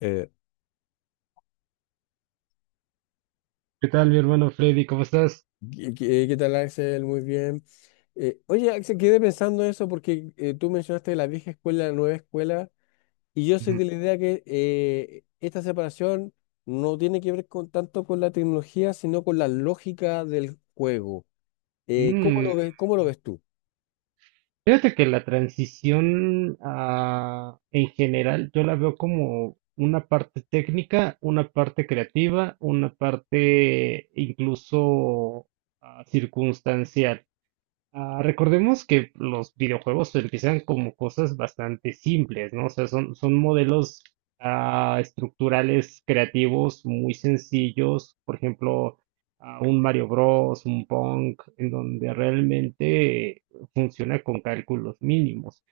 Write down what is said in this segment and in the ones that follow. Eh, ¿Qué tal, mi hermano Freddy? ¿Cómo estás? ¿Qué tal, Axel? Muy bien. Oye, Axel, quedé pensando eso porque tú mencionaste la vieja escuela, la nueva escuela, y yo soy Ujú. de la idea que esta separación no tiene que ver con, tanto con la tecnología, sino con la lógica del juego. ¿Cómo Mm, lo ves, cómo lo ves tú? fíjate que la transición, en general, yo la veo como una parte técnica, una parte creativa, una parte incluso, circunstancial. Recordemos que los videojuegos empiezan como cosas bastante simples, ¿no? O sea, son modelos estructurales creativos muy sencillos, por ejemplo, un Mario Bros, un Pong, en donde realmente funciona con cálculos mínimos,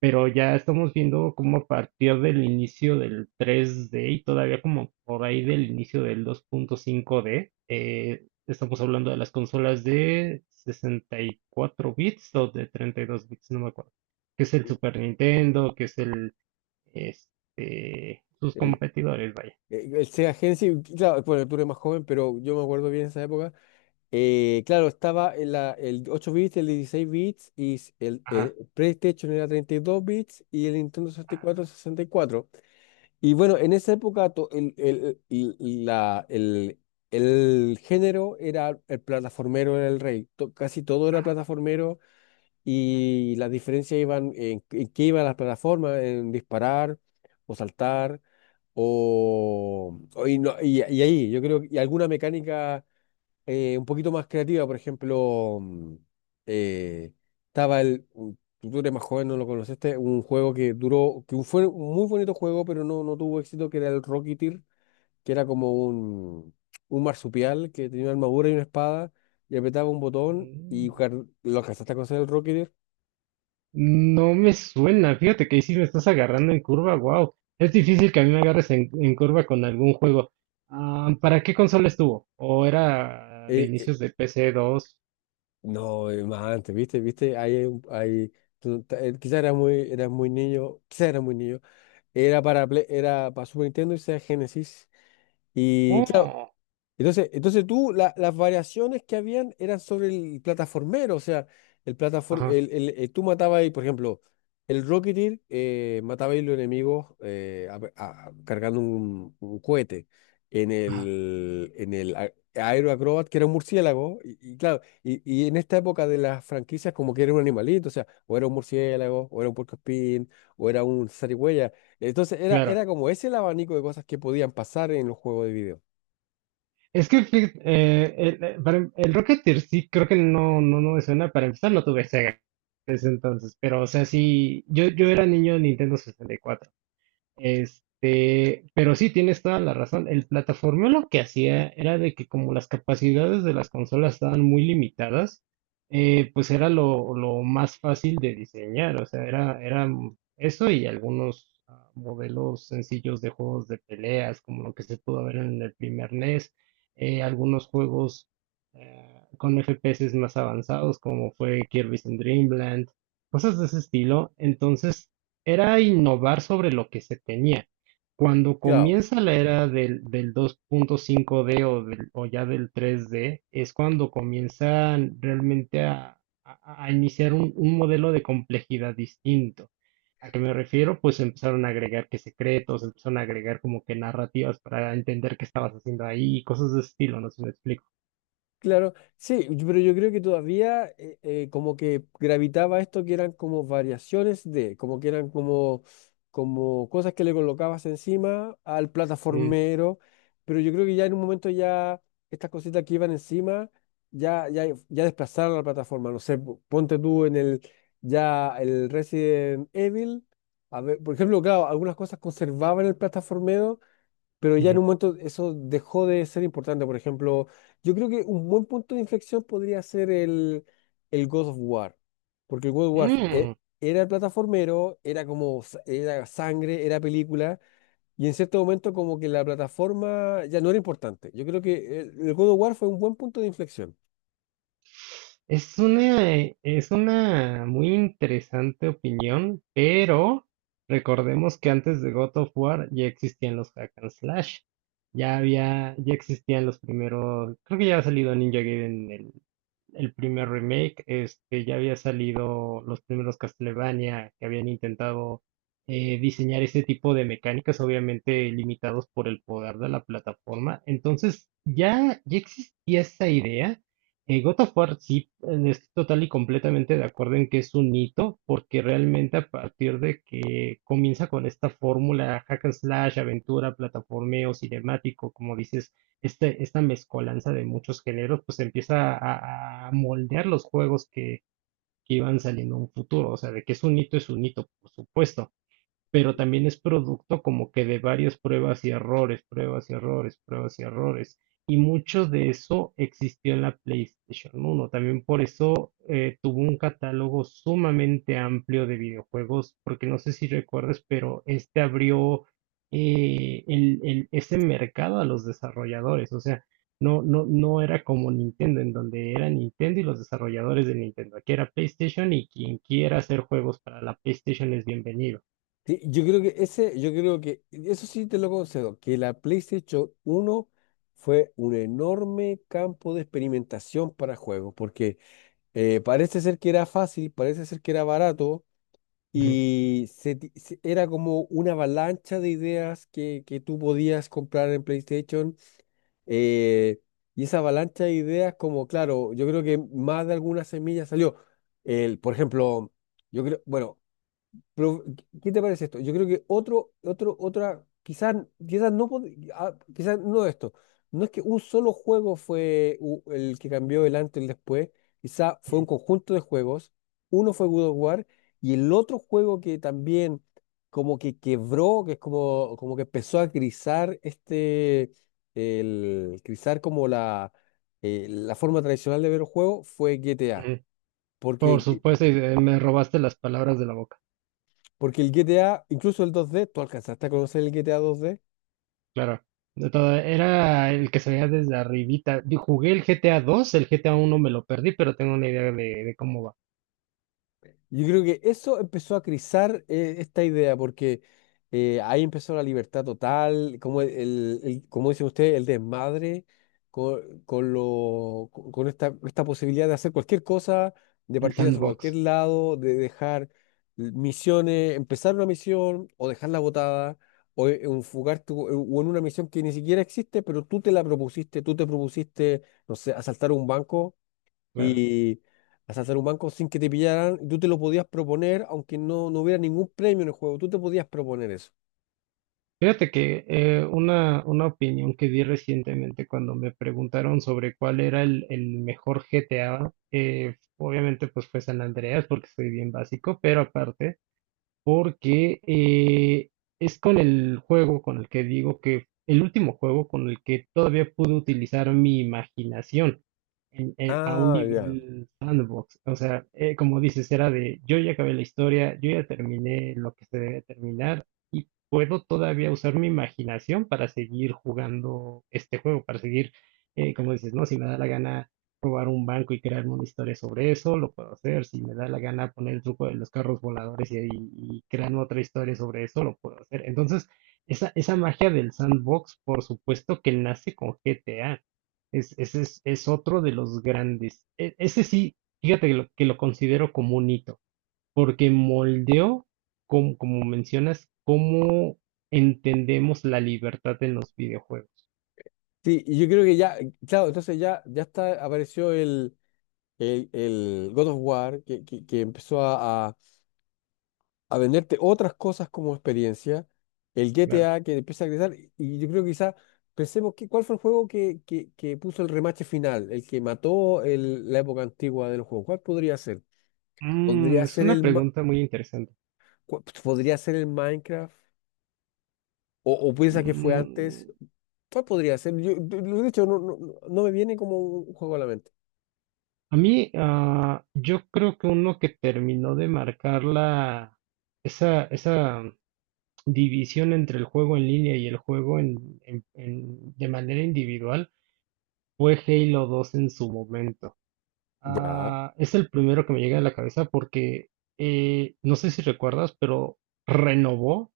pero ya estamos viendo como a partir del inicio del 3D y todavía como por ahí del inicio del 2.5D. Estamos hablando de las consolas de 64 bits o de 32 bits, no me acuerdo, que es el Super Nintendo, que es el, sus El, competidores, vaya. el Sega Genesis, claro, bueno, tú eres más joven, pero yo me acuerdo bien esa época. Claro, estaba en el 8 bits, el 16 bits, y el Ajá. PlayStation era 32 bits y el Nintendo 64 sesenta y cuatro. Y bueno, en esa época el género era el plataformero, era el rey. To- casi todo era plataformero y las diferencias iban en qué iban las plataformas, en disparar o saltar. O- y, no- y ahí, yo creo, y alguna mecánica un poquito más creativa. Por ejemplo, eh, estaba tú eres más joven, no lo conociste. Un juego que duró. Que fue un muy bonito juego, pero no, no tuvo éxito, que era el Rocketeer, que era como un marsupial que tenía una armadura y una espada, y apretaba un botón y Mm, lo alcanzaste a conocer el Rocketeer. no me suena, fíjate que ahí sí me estás agarrando en curva, wow. Es difícil que a mí me agarres en curva con algún juego. Ah, ¿para qué consola estuvo? ¿O era de Eh, eh, inicios de PC 2? no, más antes, ¿viste? ¿Viste? Ahí hay. Un- hay tú- ta- Quizá era muy niño, quizá era muy niño. Era para, era para Super Nintendo y sea Genesis. Y claro, Oh, entonces, entonces tú, las variaciones que habían eran sobre el plataformero, o sea, el plataform, ajá, el- tú matabas ahí, por ejemplo, el Rocketeer mataba ahí los enemigos cargando un cohete. En ajá, el Aero Acrobat, que era un murciélago, y claro, y en esta época de las franquicias, como que era un animalito, o sea, o era un murciélago, o era un puercoespín, o era un zarigüeya. Entonces, era, claro. era como ese el abanico de cosas que podían pasar en los juegos de video. Es que el Rocketeer sí creo que no me suena. Para empezar no tuve Sega en ese entonces, pero o sea, sí, yo era niño de Nintendo 64. Pero sí, tienes toda la razón. El plataformeo lo que hacía era de que como las capacidades de las consolas estaban muy limitadas, pues era lo más fácil de diseñar. O sea, era eso y algunos modelos sencillos de juegos de peleas, como lo que se pudo ver en el primer NES, algunos juegos con FPS más avanzados, como fue Kirby's in Dreamland, cosas de ese estilo. Entonces, era innovar sobre lo que se tenía. Cuando Claro. comienza la era del 2.5D o ya del 3D, es cuando comienzan realmente a iniciar un modelo de complejidad distinto. ¿A qué me refiero? Pues empezaron a agregar que secretos, empezaron a agregar como que narrativas para entender qué estabas haciendo ahí, cosas de ese estilo, no sé si me explico. Claro, sí, yo- pero yo creo que todavía como que gravitaba esto que eran como variaciones de, como que eran como, como cosas que le colocabas encima al Mm, plataformero, pero yo creo que ya en un momento ya estas cositas que iban encima ya, ya, ya desplazaron la plataforma, no sé, po- ponte tú en el, ya el Resident Evil, a ver, por ejemplo, claro, algunas cosas conservaban el plataformero pero ya en ujú. un momento eso dejó de ser importante. Por ejemplo, yo creo que un buen punto de inflexión podría ser el God of War, porque el God of War Mm. era plataformero, era como, era sangre, era película, y en cierto momento como que la plataforma ya no era importante. Yo creo que el God of War fue un buen punto de inflexión. Es una muy interesante opinión, pero recordemos que antes de God of War ya existían los hack and slash. Ya había, ya existían los primeros, creo que ya había salido Ninja Gaiden el primer remake, ya había salido los primeros Castlevania que habían intentado diseñar ese tipo de mecánicas, obviamente limitados por el poder de la plataforma. Entonces, ya existía esa idea. God of War sí, estoy total y completamente de acuerdo en que es un hito, porque realmente a partir de que comienza con esta fórmula hack and slash, aventura, plataformeo, cinemático, como dices, esta mezcolanza de muchos géneros, pues empieza a moldear los juegos que iban saliendo en un futuro. O sea, de que es un hito, por supuesto, pero también es producto como que de varias pruebas y errores, pruebas y errores, pruebas y errores. Y mucho de eso existió en la PlayStation uno. También por eso tuvo un catálogo sumamente amplio de videojuegos, porque no sé si recuerdas, pero este abrió ese mercado a los desarrolladores. O sea, no era como Nintendo, en donde era Nintendo y los desarrolladores de Nintendo. Aquí era PlayStation y quien quiera hacer juegos para la PlayStation es bienvenido. Sí, yo creo que ese, yo creo que, eso sí te lo concedo, que la PlayStation uno fue un enorme campo de experimentación para juegos, porque parece ser que era fácil, parece ser que era barato y era como una avalancha de ideas que tú podías comprar en PlayStation. eh, y esa avalancha de ideas, como claro, yo creo que más de alguna semilla salió. El, por ejemplo, yo creo, bueno, pero, ¿qué te parece esto? Yo creo que otro, otro, otra, quizás, quizás no, quizás no esto. No es que un solo juego fue el que cambió el antes y el después. Quizás fue un Ujú, conjunto de juegos. Uno fue God of War y el otro juego que también como que quebró, que es como, como que empezó a grisar este, el grisar como la, la forma tradicional de ver un juego fue GTA. ujú. Por Porque supuesto, y me robaste las palabras de la boca. Porque el GTA, incluso el 2D, tú alcanzaste a conocer el GTA 2D. Claro. De todo, era el que se veía desde arribita. Yo jugué el GTA 2, el GTA 1 me lo perdí, pero tengo una idea de cómo va. Yo creo que eso empezó a crizar esta idea, porque ahí empezó la libertad total, como, como dice usted, el desmadre con lo, con esta, esta posibilidad de hacer cualquier cosa, de El partir hacia sandbox, cualquier lado, de dejar misiones, empezar una misión o dejarla botada. O enfocarte o en una misión que ni siquiera existe, pero tú te la propusiste, tú te propusiste no sé, asaltar un banco claro. y hasta hacer un banco sin que te pillaran, y tú te lo podías proponer, aunque no, no hubiera ningún premio en el juego, tú te podías proponer eso. Fíjate que una opinión que di recientemente cuando me preguntaron sobre cuál era el mejor GTA, obviamente pues fue San Andreas porque soy bien básico, pero aparte porque es con el juego con el que digo que el último juego con el que todavía pude utilizar mi imaginación a un Ah, ya. nivel sandbox. O sea, como dices, era de yo ya acabé la historia, yo ya terminé lo que se debe terminar y puedo todavía usar mi imaginación para seguir jugando este juego, para seguir, como dices, ¿no? Si me da la gana robar un banco y crearme una historia sobre eso, lo puedo hacer. Si me da la gana poner el truco de los carros voladores y, crearme otra historia sobre eso, lo puedo hacer. Entonces, esa magia del sandbox, por supuesto que nace con GTA. Es, ese es otro de los grandes. Ese sí, fíjate que que lo considero como un hito, porque moldeó, como, como mencionas, cómo entendemos la libertad en los videojuegos. Sí, y yo creo que ya, claro, entonces ya, ya está, apareció el God of War, que empezó a venderte otras cosas como experiencia, el Claro. GTA que empieza a crecer, y yo creo que quizás pensemos que, cuál fue el juego que puso el remache final, el que mató la época antigua del juego, ¿cuál podría ser? Podría Mm, es ser una el, pregunta muy interesante. ¿Podría ser el Minecraft? O piensa que fue antes? Mm, ¿Cuál podría ser? Yo, de- lo he dicho, no, no, no no me viene como un juego a la mente. A mí, yo creo que uno que terminó de marcar esa división entre el juego en línea y el juego de manera individual fue Halo 2 en su momento. Ya, Ah, es el primero que me llega a la cabeza porque no sé si recuerdas, pero renovó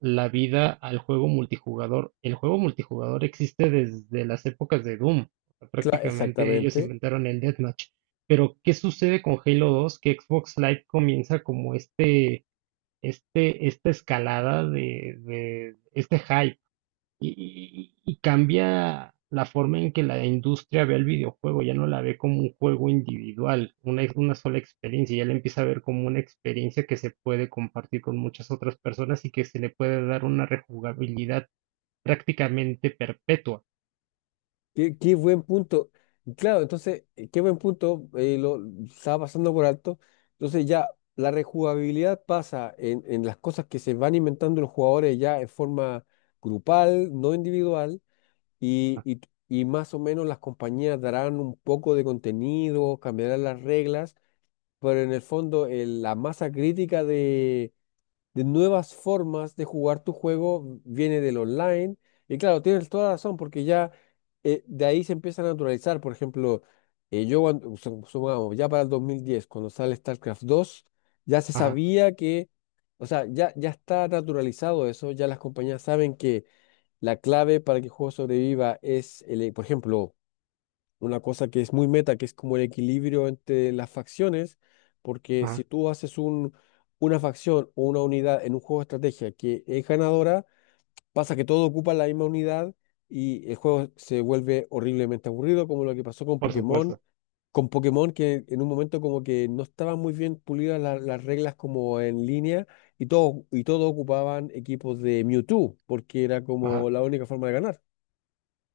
la vida al juego multijugador. El juego multijugador existe desde las épocas de Doom. O sea, claro, prácticamente ellos exactamente. inventaron el Deathmatch. Pero, ¿qué sucede con Halo 2? Que Xbox Live comienza como esta escalada de este hype y cambia la forma en que la industria ve el videojuego, ya no la ve como un juego individual, una sola experiencia, ya la empieza a ver como una experiencia que se puede compartir con muchas otras personas y que se le puede dar una rejugabilidad prácticamente perpetua. Qué, qué buen punto. Claro, entonces, qué buen punto. Lo estaba pasando por alto. Entonces ya la rejugabilidad pasa en las cosas que se van inventando los jugadores ya en forma grupal, no individual, y, y y más o menos las compañías darán un poco de contenido, cambiarán las reglas pero en el fondo la masa crítica de nuevas formas de jugar tu juego viene del online. Y claro, tienes toda razón, porque ya de ahí se empieza a naturalizar. Por ejemplo, yo cuando, su- supongamos, ya para el 2010 cuando sale StarCraft 2 ya se Ajá, sabía que, o sea, ya, ya está naturalizado eso, ya las compañías saben que la clave para que el juego sobreviva es, el, por ejemplo, una cosa que es muy meta, que es como el equilibrio entre las facciones, porque si ajá, tú haces un, una facción o una unidad en un juego de estrategia que es ganadora, pasa que todo ocupa la misma unidad y el juego se vuelve horriblemente aburrido, como lo que pasó con por Pokémon. supuesto. Con Pokémon que en un momento como que no estaban muy bien pulidas las reglas como en línea y todo ocupaban equipos de Mewtwo porque era Ajá. como la única forma de ganar.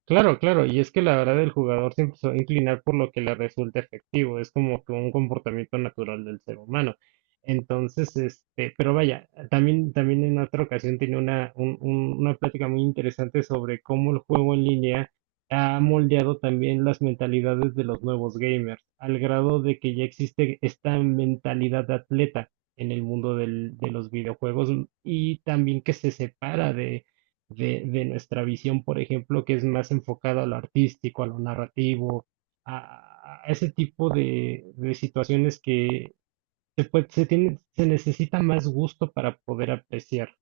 Claro, claro, y es que la verdad el jugador siempre se va a inclinar por lo que le resulta efectivo, es como que un comportamiento natural del ser humano. Entonces, pero vaya, también, también en otra ocasión tiene una plática muy interesante sobre cómo el juego en línea ha moldeado también las mentalidades de los nuevos gamers, al grado de que ya existe esta mentalidad de atleta en el mundo de los videojuegos y también que se separa de nuestra visión, por ejemplo, que es más enfocada a lo artístico, a lo narrativo, a ese tipo de situaciones que se, puede- se, tiene, se necesita más gusto para poder apreciar.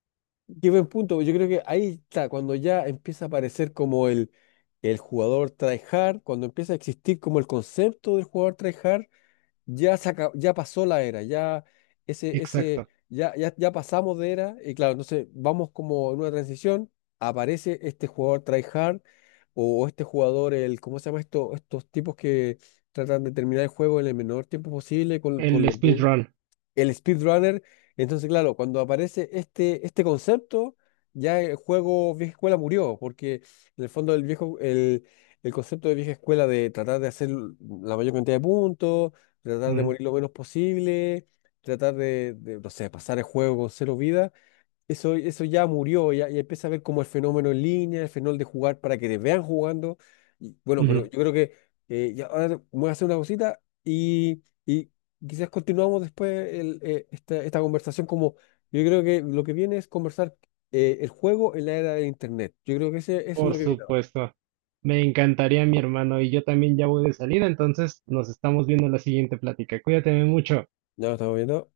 Qué buen punto. Yo creo que ahí está, cuando ya empieza a aparecer como el jugador tryhard, cuando empieza a existir como el concepto del jugador tryhard, ya pasó la era, ya ese, Exacto. ya, ya, ya pasamos de era, y claro, entonces vamos como en una transición, aparece este jugador tryhard, o este jugador, el, ¿cómo se llama esto? Estos tipos que tratan de terminar el juego en el menor tiempo posible con El los, speedrun. el speedrunner. Entonces, claro, cuando aparece este, este concepto, ya el juego vieja escuela murió, porque en el fondo el viejo, el concepto de vieja escuela de tratar de hacer la mayor cantidad de puntos, tratar de Ujú, morir lo menos posible, tratar de, no sé, pasar el juego con cero vidas eso, eso ya murió, ya, ya empieza a ver como el fenómeno en línea, el fenómeno de jugar para que te vean jugando. Y, bueno, pero ujú. yo creo que ya ahora voy a hacer una cosita y quizás continuamos después el, esta, esta conversación como yo creo que lo que viene es conversar el juego en la era de Internet. Yo creo que ese, eso es Por lo que viene ahora. supuesto. Me encantaría, mi hermano, y yo también ya voy de salida, entonces nos estamos viendo en la siguiente plática. Cuídate mucho. Ya lo estamos viendo.